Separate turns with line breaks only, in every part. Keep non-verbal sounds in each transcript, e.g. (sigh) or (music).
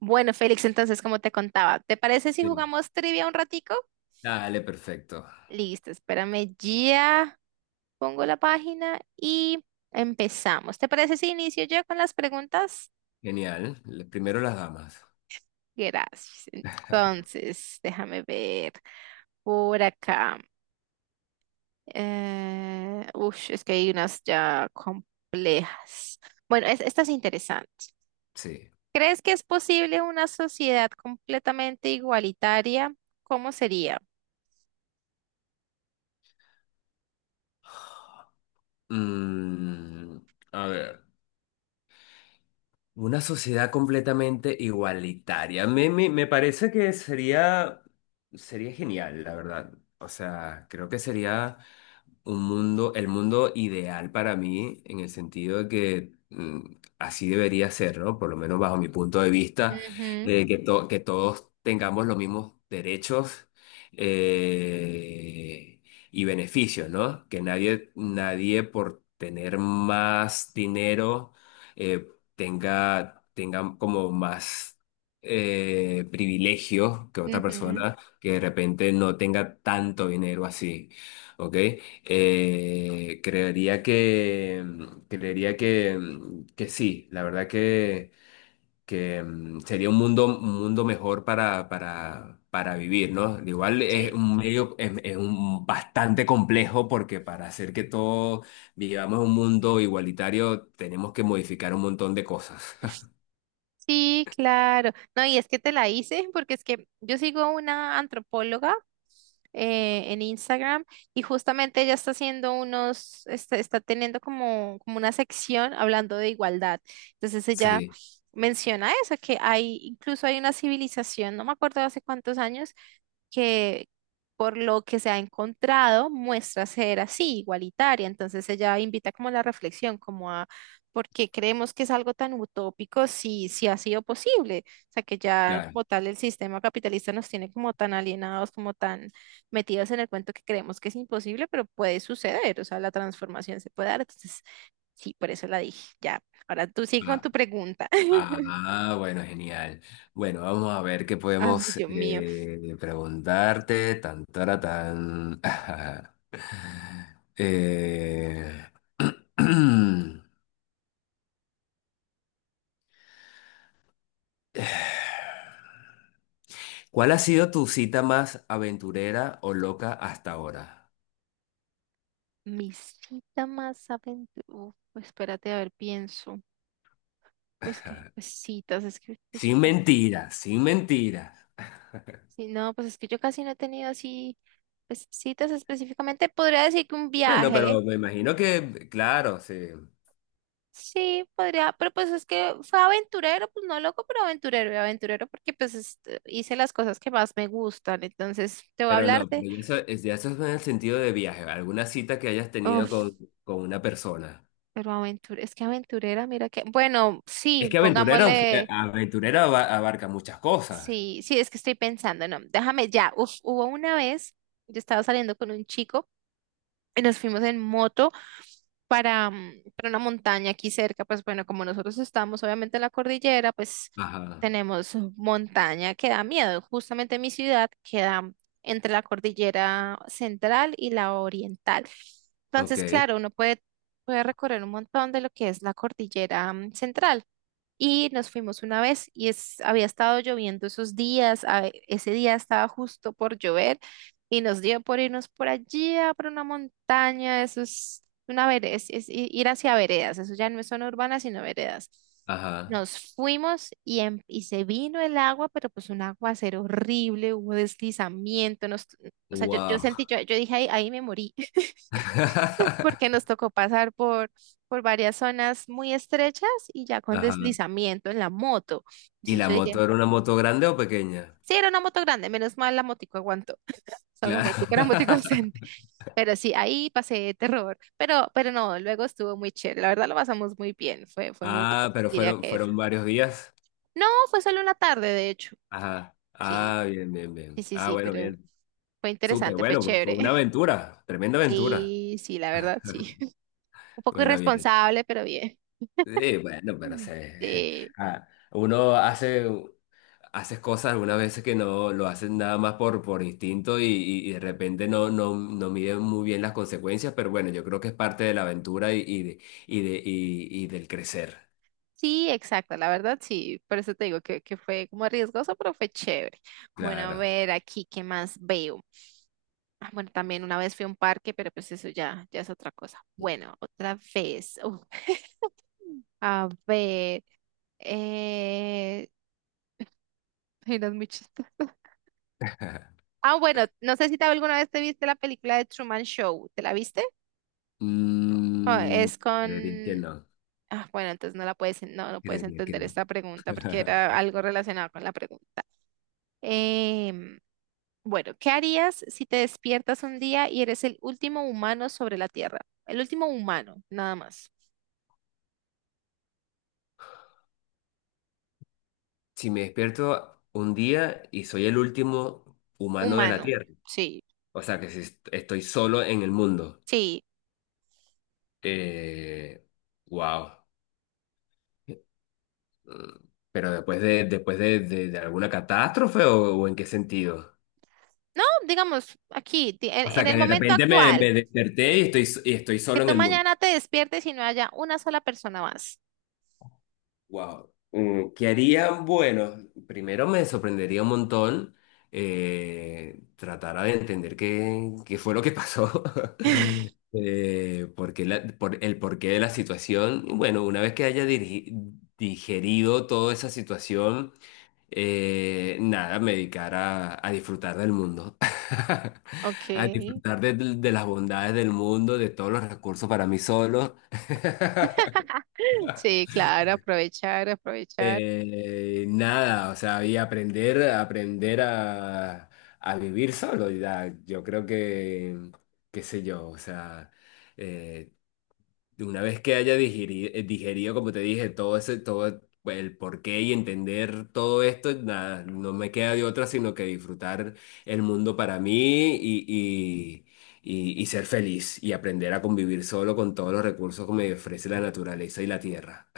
Bueno, Félix, entonces, como te contaba, ¿te parece si
Sí.
jugamos trivia un ratico?
Dale, perfecto.
Listo, espérame, ya pongo la página y empezamos. ¿Te parece si inicio yo con las preguntas?
Genial. Primero las damas.
Gracias.
(laughs)
Entonces, déjame ver por acá. Ush, es que hay unas ya complejas. Bueno, esta es interesante.
Sí.
¿Crees que es posible una sociedad completamente igualitaria? ¿Cómo sería?
Mm, a ver. Una sociedad completamente igualitaria. Me parece que sería genial, la verdad. O sea, creo que sería un mundo, el mundo ideal para mí, en el sentido de que así debería ser, ¿no? Por lo menos bajo mi punto de vista,
Ujú,
que, que todos tengamos los mismos derechos eh, y beneficios, ¿no? Que nadie por tener más dinero eh, tenga como más privilegios que otra
ujú.
persona que de repente no tenga tanto dinero así. ¿Ok? Eh, creería que, creería que, que sí, la verdad que sería un un mundo mejor para vivir, ¿no? Igual es
Sí,
un medio, es un bastante complejo porque para hacer que todos vivamos un mundo igualitario tenemos que modificar un montón de cosas. (laughs)
sí, claro. No, y es que te la hice porque es que yo sigo una antropóloga en Instagram, y justamente ella está haciendo unos, está, está teniendo como, como una sección hablando de igualdad. Entonces ella
Sí,
menciona eso, que hay, incluso hay una civilización, no me acuerdo hace cuántos años, que por lo que se ha encontrado muestra ser así, igualitaria. Entonces ella invita como a la reflexión, como a por qué creemos que es algo tan utópico si, si ha sido posible. O sea, que ya
claro.
como tal el sistema capitalista nos tiene como tan alienados, como tan metidos en el cuento que creemos que es imposible, pero puede suceder. O sea, la transformación se puede dar. Entonces, sí, por eso la dije. Ya, ahora tú sigue con
Ah,
tu pregunta. (laughs)
Ah, bueno, genial. Bueno, vamos a ver qué
Ay,
podemos
Dios mío.
preguntarte. Tan, tara, tan. (laughs) Eh, (clears throat) ¿Cuál ha sido tu cita más aventurera o loca hasta ahora?
Mi cita más aventurera. Espérate, a ver, pienso. Pues que, pues
(laughs)
citas, es que pues,
Sin mentiras, sin mentiras.
sí, no, pues es que yo casi no he tenido así, pues citas específicamente. Podría decir que un
Bueno, pero
viaje.
me imagino que, claro, sí.
Sí, podría, pero pues es que fue aventurero, pues no loco, pero aventurero y aventurero porque pues este, hice las cosas que más me gustan. Entonces, te voy a
Pero
hablar
no, pero
de,
eso, ya eso es en el sentido de viaje. ¿Alguna cita que hayas tenido
uf,
con una persona?
pero aventurera, es que aventurera, mira que, bueno,
Es
sí,
que aventurero,
pongámosle.
aventurero abarca muchas cosas.
Sí, sí, es que estoy pensando, no, déjame ya. Uf, hubo una vez, yo estaba saliendo con un chico y nos fuimos en moto para, para una montaña aquí cerca. Pues bueno, como nosotros estamos obviamente en la cordillera, pues
Ajá,
tenemos montaña que da miedo. Justamente mi ciudad queda entre la cordillera central y la oriental.
ok,
Entonces, claro, uno puede, puede recorrer un montón de lo que es la cordillera central. Y nos fuimos una vez y es, había estado lloviendo esos días, ese día estaba justo por llover y nos dio por irnos por allí, a por una montaña, eso es una vereda, es, ir hacia veredas, eso ya no es zona urbana, sino veredas.
ajá,
Nos fuimos y, y se vino el agua, pero pues un aguacero horrible, hubo deslizamiento, nos, o sea, yo
wow.
sentí, yo dije, ahí, ahí me morí, (laughs) porque
(laughs)
nos tocó pasar por varias zonas muy estrechas y ya con
Ajá.
deslizamiento en la moto.
¿Y
Entonces
la
yo diría,
moto era una moto grande o pequeña?
sí, era una moto grande, menos mal la motico aguantó. (laughs) O sea, la
Claro.
motico era motico (laughs)
(laughs)
decente. Pero sí, ahí pasé terror. Pero no, luego estuvo muy chévere. La verdad lo pasamos muy bien. Fue, fue muy rico,
Ah, pero
diría que
fueron
esa.
varios días.
No, fue solo una tarde, de hecho.
Ajá.
Sí,
Ah, bien, bien,
sí,
bien.
sí,
Ah,
sí,
bueno,
pero
bien.
fue
Súper,
interesante, fue
bueno, pues fue
chévere.
una
(laughs)
aventura, tremenda aventura.
Sí, sí, la verdad, sí. (laughs) Un poco
Bueno, bien.
irresponsable, pero bien.
Sí, bueno, pero
Mm.
se,
Sí.
(laughs) ah, uno hace. Haces cosas algunas veces que no lo haces nada más por instinto y, y de repente no, no miden muy bien las consecuencias, pero bueno, yo creo que es parte de la aventura y del crecer,
Sí, exacto, la verdad sí, por eso te digo que fue como riesgoso, pero fue chévere. Bueno, a
claro.
ver aquí, ¿qué más veo? Ah, bueno, también una vez fui a un parque, pero pues eso ya, ya es otra cosa. Bueno, otra vez. Uf, (laughs) a ver, eh... ay, no, es muy chistoso. Ah, bueno, no sé si te, alguna vez te viste la película de Truman Show, ¿te la viste? Ah,
Mm,
es
Creería que
con...
no,
Ah, bueno, entonces no la puedes, no, no puedes
creería que
entender
no.
esta pregunta porque era
(laughs)
algo relacionado con la pregunta. Em, Bueno, ¿qué harías si te despiertas un día y eres el último humano sobre la Tierra? El último humano, nada más.
Si me despierto un día y soy el último humano de la
Humano,
Tierra,
sí.
o sea que si estoy solo en el mundo,
Sí.
eh, wow. Pero después después de, de alguna catástrofe o, ¿o en qué sentido?
No, digamos, aquí,
O sea,
en
que
el
de
momento
repente
actual,
me desperté y y estoy
que
solo en
tú
el mundo.
mañana te despiertes y no haya una sola persona más.
Wow. ¿Qué harían? Bueno, primero me sorprendería un montón, tratar de entender qué fue lo que pasó, (laughs)
(laughs)
por el porqué de la situación. Y bueno, una vez que haya digerido toda esa situación, nada, me dedicar a disfrutar del mundo, (laughs)
Ok.
a disfrutar de las bondades del mundo, de todos los recursos para mí solo. (laughs)
Sí, claro, aprovechar, aprovechar.
Nada, o sea, y aprender a vivir solo. Ya, yo creo que, qué sé yo, o sea, eh, una vez que haya digerido, como te dije, todo ese, todo el porqué y entender todo esto, nada, no me queda de otra sino que disfrutar el mundo para mí y ser feliz y aprender a convivir solo con todos los recursos que me ofrece la naturaleza y la tierra.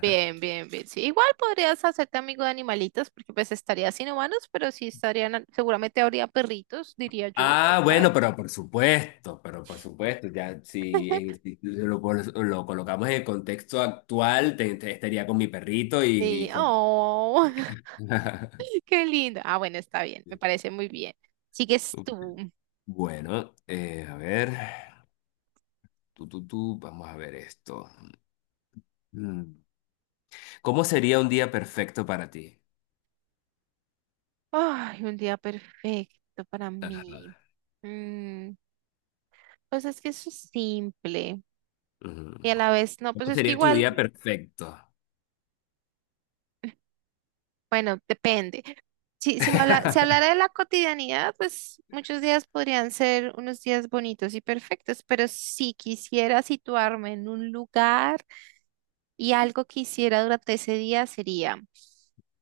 Bien, bien, bien. Sí, igual podrías hacerte amigo de animalitos, porque pues estarías sin humanos, pero sí estarían, seguramente habría perritos, diría yo,
Ah,
quién sabe.
bueno, pero por supuesto, ya si,
(laughs)
si lo, lo colocamos en el contexto actual, estaría con mi perrito
Sí,
y con...
oh. (laughs)
(laughs)
Qué lindo. Ah, bueno, está bien, me parece muy bien. Sigues tú.
Bueno, a ver, tú, vamos a ver esto. Mm. ¿Cómo sería un día perfecto para ti?
Ay, un día perfecto para
Ajá.
mí. Mm, pues es que eso es simple
Mm.
y a la vez no, pues
¿Cómo
es que
sería tu
igual,
día perfecto?
bueno, depende. Si, si me habla, si
(laughs)
hablara de la cotidianidad, pues muchos días podrían ser unos días bonitos y perfectos, pero si quisiera situarme en un lugar, y algo que hiciera durante ese día sería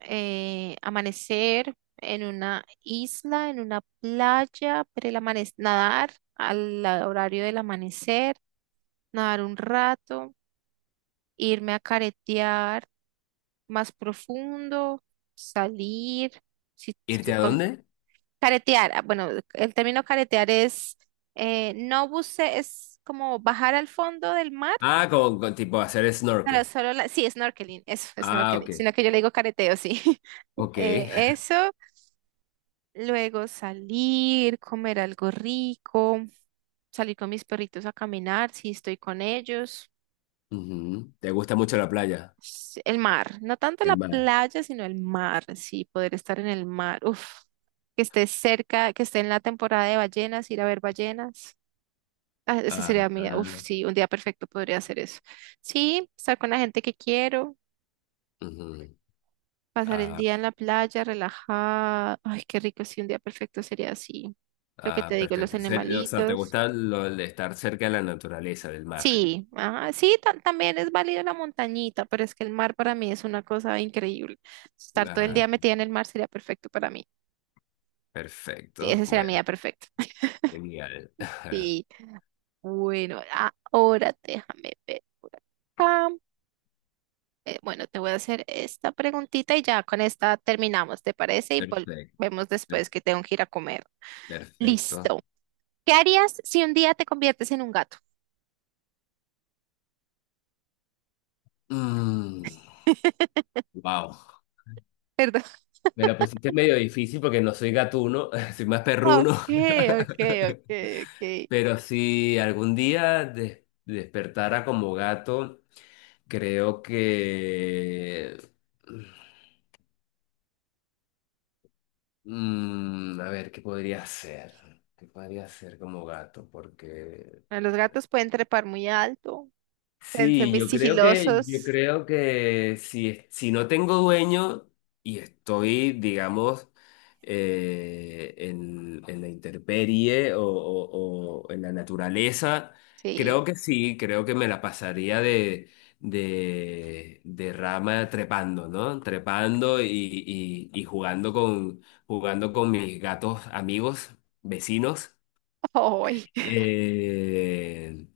amanecer en una isla, en una playa, pero nadar al horario del amanecer, nadar un rato, irme a caretear más profundo, salir, si estoy
¿Irte a
con...
dónde?
Caretear, ah, bueno, el término caretear es, no buce, es como bajar al fondo del mar,
Ah, con tipo hacer
pero
snorkel.
solo la... Sí, snorkeling, eso,
Ah,
snorkeling,
ok.
sino que yo le digo careteo, sí. (laughs)
Ok. (laughs)
Eso, luego salir, comer algo rico, salir con mis perritos a caminar, si estoy con ellos.
Ujú. ¿Te gusta mucho la playa?
El mar, no tanto
El
la
mar.
playa, sino el mar, sí, poder estar en el mar. Uf, que esté cerca, que esté en la temporada de ballenas, ir a ver ballenas. Ah, ese
Ah,
sería mi, uf,
ah,
sí, un día perfecto podría hacer eso. Sí, estar con la gente que quiero,
ujú.
pasar el
Ah,
día en la playa, relajada. Ay, qué rico, sí, un día perfecto sería así. Lo que
ah,
te digo, los
perfecto. O sea, ¿te
animalitos.
gusta lo de estar cerca de la naturaleza, del mar?
Sí, ajá, sí, también es válida la montañita, pero es que el mar para mí es una cosa increíble. Estar todo el
Ah,
día metida en el mar sería perfecto para mí. Sí,
perfecto.
ese sería mi
Bueno,
día perfecto. (laughs)
genial. (laughs)
Sí, bueno, ahora déjame ver. Acá. Bueno, te voy a hacer esta preguntita y ya con esta terminamos, ¿te parece? Y
Perfecto.
volvemos
per-
después que tengo que ir a comer.
Perfecto.
Listo. ¿Qué harías si un día te conviertes en un gato?
Wow.
Perdón. (laughs)
Me la pusiste medio difícil porque no soy gatuno, (laughs) soy más
Ok,
perruno.
ok, ok,
(laughs)
ok.
Pero si algún día despertara como gato, creo que... A ver, ¿qué podría ser? ¿Qué podría ser como gato? Porque
Los gatos pueden trepar muy alto. Pueden ser
sí,
muy
yo
sigilosos.
creo que si, si no tengo dueño y estoy, digamos, en la intemperie o, o en la naturaleza,
Sí.
creo que sí, creo que me la pasaría de rama trepando, ¿no? Trepando y jugando con mis gatos amigos, vecinos.
(laughs) ¡Ay!
Eh,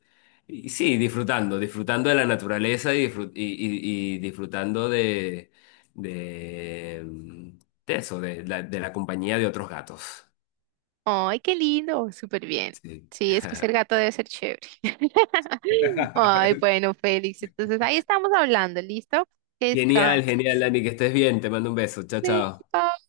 y sí, disfrutando de la naturaleza y, y disfrutando de, mm, de eso, de la compañía de otros gatos.
¡Ay, qué lindo! Súper bien.
Sí.
Sí, es que ser
(laughs)
gato debe ser chévere. (laughs) Ay,
(laughs)
bueno, Félix. Entonces ahí estamos hablando, ¿listo? Que
Genial, genial,
descanses.
Dani, que estés bien. Te mando un beso. Chao,
Sí,
chao.
bye.